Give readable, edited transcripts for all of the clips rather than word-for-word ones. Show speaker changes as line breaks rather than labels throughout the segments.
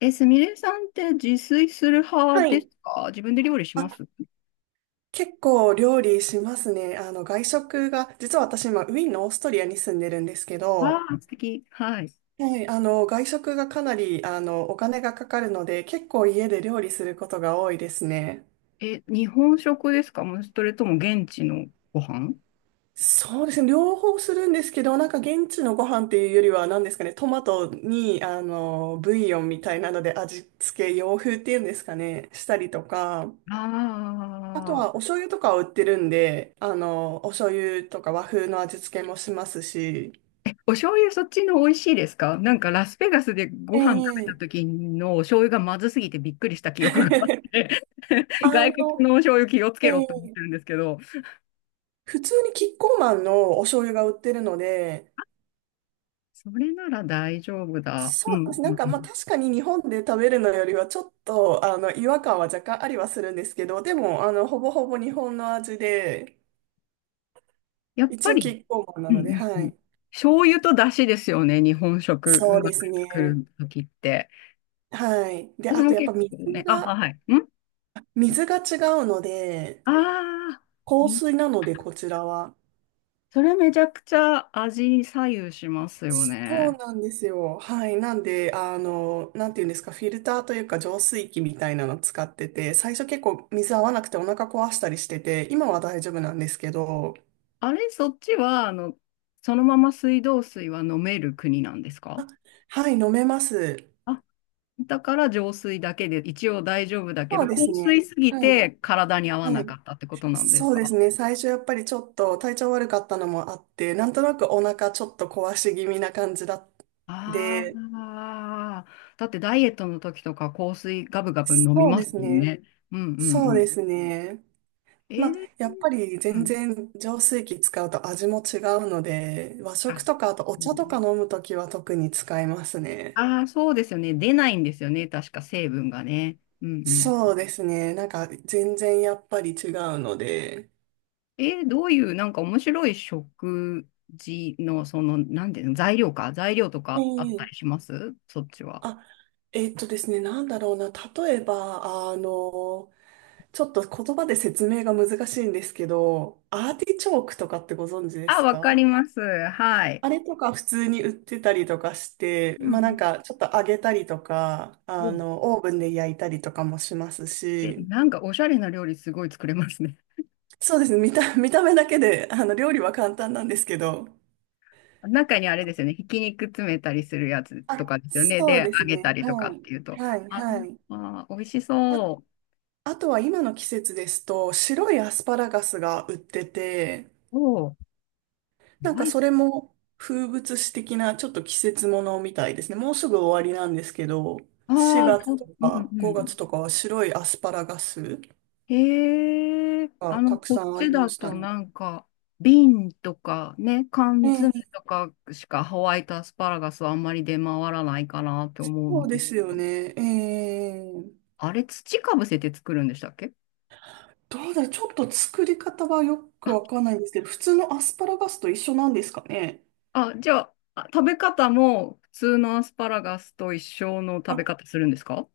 え、すみれさんって自炊する派
は
です
い。
か？自分で料理しま
あ、
す？
結構料理しますね。外食が、実は私今、ウィーンのオーストリアに住んでるんですけ
わ
ど、
あ、素敵。はい。
はい、外食がかなり、お金がかかるので、結構家で料理することが多いですね。
え、日本食ですか？もうそれとも現地のご飯？
そうですね。両方するんですけど、なんか現地のご飯っていうよりは、何ですかね、トマトに、ブイヨンみたいなので味付け、洋風っていうんですかね、したりとか、
あ
あと
あ
はお
ー。
醤油とかを売ってるんで、お醤油とか和風の味付けもしますし、
お醤油そっちの美味しいですか？なんかラスベガスでご
え
飯食べ
え。
た時のお醤油がまずすぎてびっくりした記憶があっ て
あ
外国
の、
のお醤油気をつ
え
けろって思っ
え、
てるんですけど、
普通にキッコーマンのお醤油が売ってるので、
それなら大丈夫だ。う
そう
ん
です。
う
なん
ん
か
う
まあ
ん。
確かに日本で食べるのよりはちょっとあの違和感は若干ありはするんですけど、でもあのほぼほぼ日本の味で、
やっぱ
一応キ
り。
ッコーマンな
うんう
ので、
ん
は
うん。
い。
醤油と出汁ですよね、日本食
そ
う
うで
ま
す
く作
ね。
るときって。
はい。で、
私
あと
も
やっぱ
結構ね、あ、あ
が、
はい。
水が違うので、
ああー、
硬
み、
水なのでこちらは。
それめちゃくちゃ味に左右しますよ
そう
ね。
なんですよ。はい。なんで、なんていうんですか、フィルターというか浄水器みたいなの使ってて、最初結構水合わなくてお腹壊したりしてて、今は大丈夫なんですけど、
あれ、そっちは、そのまま水道水は飲める国なんですか？
あ、はい、飲めます。
あ、だから浄水だけで一応大丈夫だけ
そ
ど、
うで
硬
す
水
ね。
すぎ
はい。
て体に合わ
は
なか
い。
ったってことなんです
そうです
か？
ね。最初やっぱりちょっと体調悪かったのもあって、なんとなくお腹ちょっと壊し気味な感じだっで、
ああ、だってダイエットの時とか香水ガブガブ飲み
そう
ま
で
す
す
もん
ね。
ね。うんうん
そ
う
うで
ん。
すね。
え
まあ、
ー、
やっぱり
う
全
ん。
然浄水器使うと味も違うので、和食
あ、
とかあとお
う
茶とか
ん、
飲むときは特に使いますね。
あー、そうですよね。出ないんですよね。確か成分がね。うんう
そ
ん。
うですね。なんか全然やっぱり違うので。
どういうなんか面白い食事のその、なんていうの、材料か。材料とかあっ
え
たりし
え、
ますそっちは？
あ、ですね、なんだろうな。例えば、ちょっと言葉で説明が難しいんですけど、アーティチョークとかってご存知で
あ、
す
わか
か？
ります。はい。
あれとか普通に売ってたりとかして、
う
まあなん
ん
かちょっと揚げたりとか、
うん。
オーブンで焼いたりとかもします
え、
し、
なんかおしゃれな料理すごい作れますね。
そうですね、見た、見た目だけで、料理は簡単なんですけど、
中にあれですよね、ひき肉詰めたりするやつと
あ、
かですよね。
そう
で、
です
揚げた
ね、
りとか
は
っ
い、
ていうと。
はい、
あ
はい。
あ、美味し
あ、
そ
あとは今の季節ですと、白いアスパラガスが売ってて、
う。おー。
なん
は
か
い。
それも風物詩的なちょっと季節ものみたいですね。もうすぐ終わりなんですけど、
ああ、
4月と
うん
か
う
5
ん。
月とかは白いアスパラガス
へえ、
がたく
こ
さ
っ
んあ
ち
りま
だ
した
と
ね。
なんか、瓶とかね、缶
え
詰
え、
とかしかホワイトアスパラガスはあんまり出回らないかなって思う
そ
ん
うで
です
すよ
けど。
ね。ええ、
あれ、土かぶせて作るんでしたっけ？
どうだちょっと作り方はよくわかんないんですけど、普通のアスパラガスと一緒なんですかね。
あ、じゃあ、食べ方も普通のアスパラガスと一緒の食べ
あ、
方するんですか？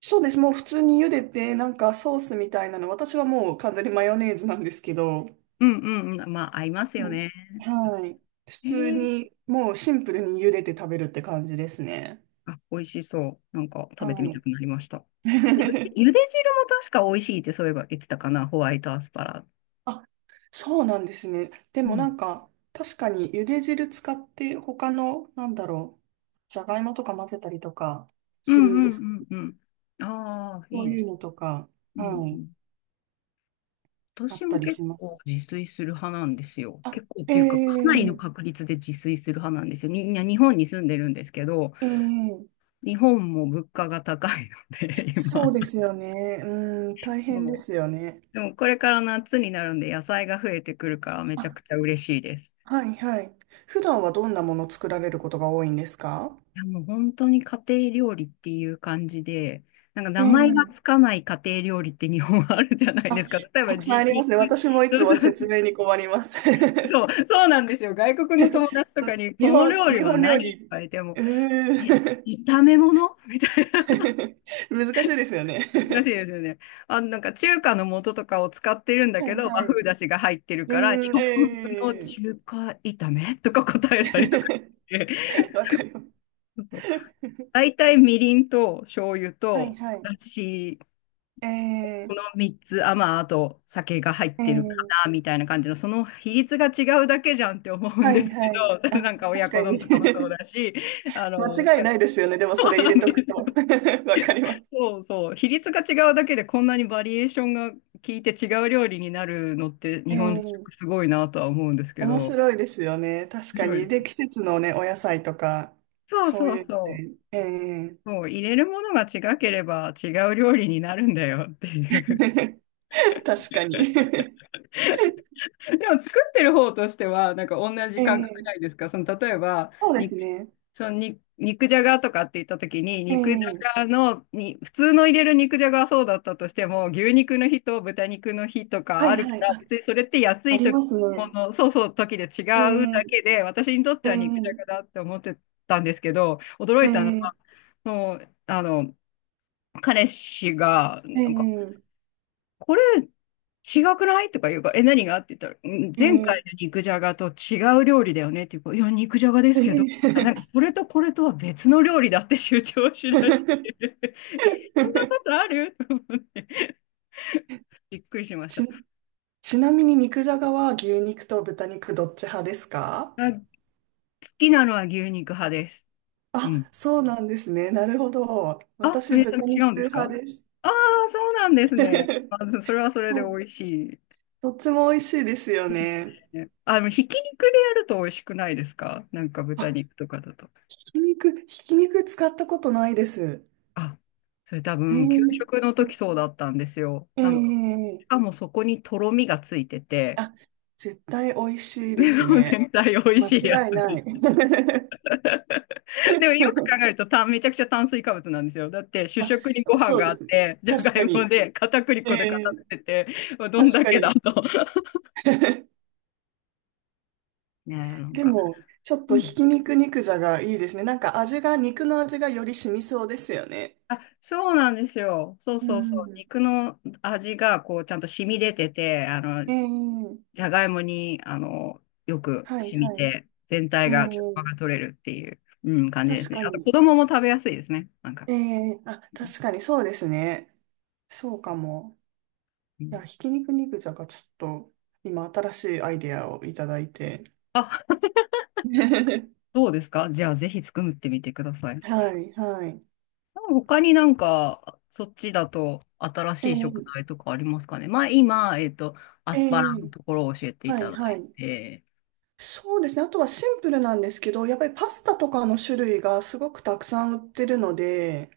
そうです。もう普通に茹でて、なんかソースみたいなの、私はもう完全にマヨネーズなんですけど、
うんうんうん。まあ、合います
う
よ
ん、
ね。
はい。普
え
通
ー、
に、もうシンプルに茹でて食べるって感じですね。
あ、美味しそう。なんか食べて
は
みた
い。
くなりました。ゆで汁も確か美味しいってそういえば言ってたかな、ホワイトアスパラ。
あ、そうなんですね。で
う
も
ん。
なんか、確かに茹で汁使って他の、なんだろう、じゃがいもとか混ぜたりとか
う
するん
んう
ですか？
んうんうん。ああ、
そ
いい
う
で
いう
す。
のとか、
うん
は
う
い、
ん。
あ
私
った
も
り
結
します。
構自炊する派なんですよ。結構っ
あ、
ていうか、かなりの
ええ、
確率で自炊する派なんですよ。みんな日本に住んでるんですけど、
ええ、
日本も物価が高いので、
そ
今。
うですよね。うん、大変で
も
すよね。
でもこれから夏になるんで野菜が増えてくるからめ
あ、
ちゃくちゃ嬉しいです。
はい、はい。普段はどんなもの作られることが多いんですか？
いやもう本当に家庭料理っていう感じで、なんか
え
名前がつ
え、
かない家庭料理って日本はあるじゃないで
あ、
すか。例え
た
ば
くさんありま
肉、
すね。私もいつ
そうそ
も
う、
説明に困ります。
そうそうなんですよ。外国の友達とかに、
日
この
本、
料理
日
は
本料
何って
理、
言われても、
う
え、
ーん。
炒め物みたいな。
難しいですよね。
難しいで すよね。あ、なんか中華の素とかを使ってるんだ
は
け
い、
ど、
は
和
い。
風
う
だしが入ってるから、日
ーん、
本風の
え
中華炒めとか答えたりとか
え。
して。
わかります。
大体みりんと醤油
はい、
と
はい。
だし、
え
この
え、
3つ、あ、まあ、あと酒が入ってるか
ええ、
な、みたいな感じの、その比率が違うだけじゃんって思うん
は
です
い、
け
はい。
ど、
あ、
なんか親
確か
子丼と
に。
かもそう だし、あの、
間違い
ね。
ないですよね。で
そ
もそれ
う
入
な
れ
ん
と
で
くと。
す。
わかります。
そうそう、比率が違うだけでこんなにバリエーションが効いて違う料理になるのって日本
え
食
え。
すごいなとは思うんですけ
面
ど、
白いですよね。確
面
か
白いで
に。で、
す。
季節のね、お野菜とか、
そう
そう
そう
いうの
そう。
で、ええ。
そう入れるものが違ければ違う料理になるんだよっていう。
確かに。
でも作ってる方としては、なんか同じ
え
感覚な
え、
いですか？その例えば、
そうです
肉、
ね。
そのに肉じゃがとかって言った時に、
え
肉じゃが
え、
のに、普通の入れる肉じゃがはそうだったとしても、牛肉の日と豚肉の日と
は
かあ
い、
るか
はい。
ら、
あ、
別にそれって安
あ
い
り
時
ます
も
ね。
の、そうそう時で違うだけ
ええ、
で、私にとっては肉じゃが
ええ、
だって思ってたんですけど、驚いたのは、
え
もう、彼氏が、
え、
なんか
ええ、
これ違くないとか言うから、え、何がって言ったら、うん前回
え
の
え、
肉じゃがと違う料理だよねって言うから、いや、肉じゃがです
え
けど、なんか
え。
それとこれとは別の料理だって主張しだしてる。え、そんなことあると思ってびっくりしました。
ち、ちなみに肉じゃがは牛肉と豚肉どっち派ですか？
あ、好きなのは牛肉派です。うん。
あ、そうなんですね。なるほど。
あ、そ
私、
れ
豚
違うん
肉
ですか？
派です。
ああー、そうなんですね。それはそれ
そ
で
う、
美味しい
どっちも美味しいですよ
ですよ
ね。
ね。でもひき肉でやると美味しくないですか？なんか豚
あ、
肉とかだと。
ひき肉使ったことないです。
あ、それ多
え
分、給
ー、
食の時そうだったんですよ。
え
なんか、し
ー、
かもそこにとろみがついてて、
あ、絶対美味しいで
で、
す
その
ね。
全体美味
間
しいやつ
違い
で
な
す。
い。
でもよく考える とめちゃくちゃ炭水化物なんですよ。だって、主
あ、
食にご飯
そう
があ
で
っ
すね。
て、じゃ
確
がい
か
も
に。
で、片栗粉で固
えー、
めてて、どん
確
だ
か
けだ
に。
と。ねえ、なん
で
か。
も、ちょっ
う
とひ
ん、
き肉肉座がいいですね。なんか味が、肉の味がより染みそうですよね。
あ、そうなんですよ。そう
う
そうそう。
ん。
肉の味が、こう、ちゃんと染み出てて、
ええ、
じゃがいもに、よく
はい、
染み
はい。
て、全体
え
が調和
え、
が取れるっていう、うん、感じで
確
すね。
か
あと、子
に。
供も食べやすいですね。なんか。
ええ、あ、確かにそうですね。そうかも。
う
い
ん、
や、ひき肉肉じゃがちょっと、今新しいアイデアをいただいて。
あ、そうですか。じゃあ、ぜひ作ってみてください。
はい、はい。
他になんか、そっちだと新
え
しい食
え、
材とかありますかね。まあ、今、ア
え
スパラの
え、
ところを教えてい
は
た
い、
だ
は
い
い。
て。
そうですね。あとはシンプルなんですけど、やっぱりパスタとかの種類がすごくたくさん売ってるので、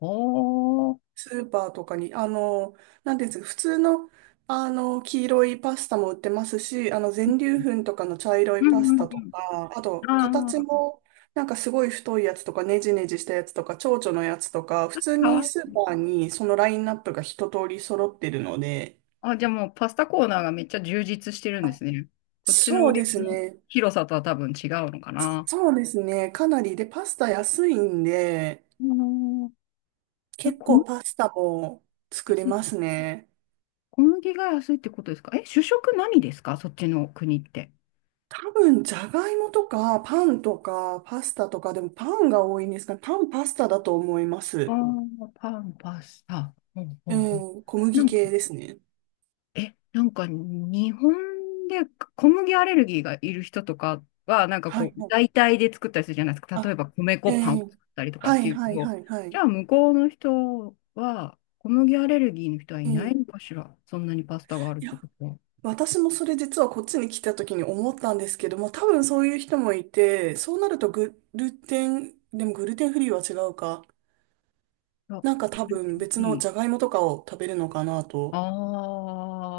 おー。
スーパーとかに、なんていうんですか、普通の、黄色いパスタも売ってますし、全粒粉とかの茶色
う
い
ん
パス
う
タと
ん
か、あ
う
と、
ん。あ
形
あ、
も、なんかすごい太いやつとか、ねじねじしたやつとか、蝶々のやつとか、普通
か
に
わ
ス
い
ー
い。
パーにそのラインナップが一通り揃ってるので、
あ、じゃあもうパスタコーナーがめっちゃ充実してるんで
あ、
すね。こっちの
そ
売
う
り
です
場の
ね。
広さとは多分違うのかな。
そうですね。かなり。で、パスタ安いんで、
あのえ、
結
小麦
構パスタも作れ
安い。
ますね。
小麦が安いってことですか？え、主食何ですかそっちの国って？
多分、じゃがいもとか、パンとか、パスタとか、でもパンが多いんですかね。パン、パスタだと思いま
あ
す。
あ、パン、パスタ。うんう
え
んうん。
ー、小
な
麦
んか、
系ですね。
え、なんか日本で小麦アレルギーがいる人とかは、なんか
は
こ
い、
う、
は
代
い。
替で作ったりするじゃないですか。例
あ、
えば米
え
粉パンを作
ー、
ったりとかっ
は
て
い、
いう
は
け
い、
ど、
はい、は
じ
い。
ゃあ向こうの人は、小麦アレルギーの人はい
え
ない
ー、
のかしら。そんなにパスタがあるっ
い
て
や、
ことは。
私もそれ実はこっちに来た時に思ったんですけども、多分そういう人もいて、そうなるとグルテン、でもグルテンフリーは違うか。
あ、
なんか多
それっ
分別
て
の
いい、
じゃがいもとかを食べるのかなと。
あ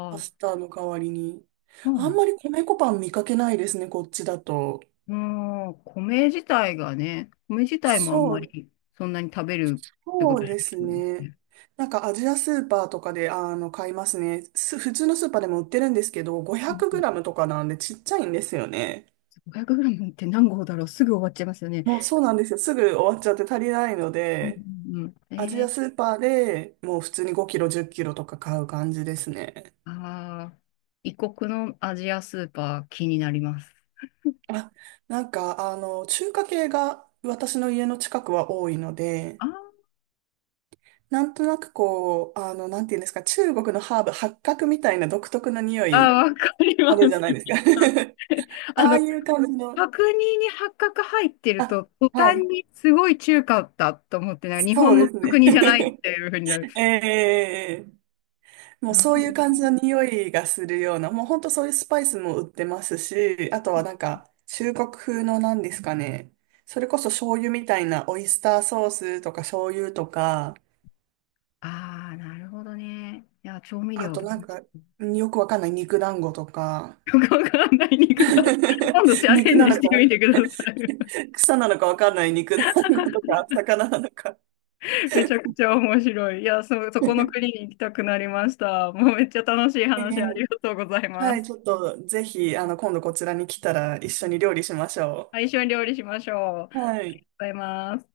パ
ー、
スタの代わりに。
ま
あん
あ、
まり米粉パン見かけないですね、こっちだと。
うん、米自体がね、米自体もあん
そ
ま
う、
りそんなに食べるってこ
そ
と
う
じゃ
です
ないんです
ね。
ね。
なんかアジアスーパーとかで、買いますね。普通のスーパーでも売ってるんですけど、
うん
500
う
グ
ん
ラムとかなんでちっちゃいんですよね。
500g って何合だろう？すぐ終わっちゃいますよね。
もうそうなんですよ。すぐ終わっちゃって足りないの
うん
で、
うんうん。
アジアスーパーでもう普通に5キロ、10キロとか買う感じですね。
ああ、異国のアジアスーパー気になります。
あ、なんか、中華系が私の家の近くは多いので、
あー
なんとなくこう、なんていうんですか、中国のハーブ、八角みたいな独特の匂い、
あー、わかり
あ
ま
るじゃ
す。
ないですか。
あ
ああ
の、
いう感じの、
角煮に八角入ってる
あ、
と、途
は
端
い、
にすごい中華だと思って、なんか日
そ
本
うで
の
す
角
ね。
煮じゃないっていうふうになる。
ええ、もうそういう感じの匂いがするような、もう本当そういうスパイスも売ってますし、あとはなんか、中国風のなんですかね、それこそ醤油みたいなオイスターソースとか醤油とか、
ああ、なるほどね。いや、調味
あ
料
と
だ
なん
ね。
か、よくわかんない肉団子とか、
よくわかんない肉だ。今度チ ャレ
肉
ン
な
ジ
の
して
か、
みてください。
草なのかわかんない肉団子とか魚なのか。
めちゃくちゃ面白い。いや、そこの国に行きたくなりました。もうめっちゃ楽しい
え
話あり
え、
がとうござい
は
ま
い、ちょっ
す。
とぜひ、今度こちらに来たら一緒に料理しまし ょ
あ、一緒に料理しましょう。ありがとう
う。はい。
ございます。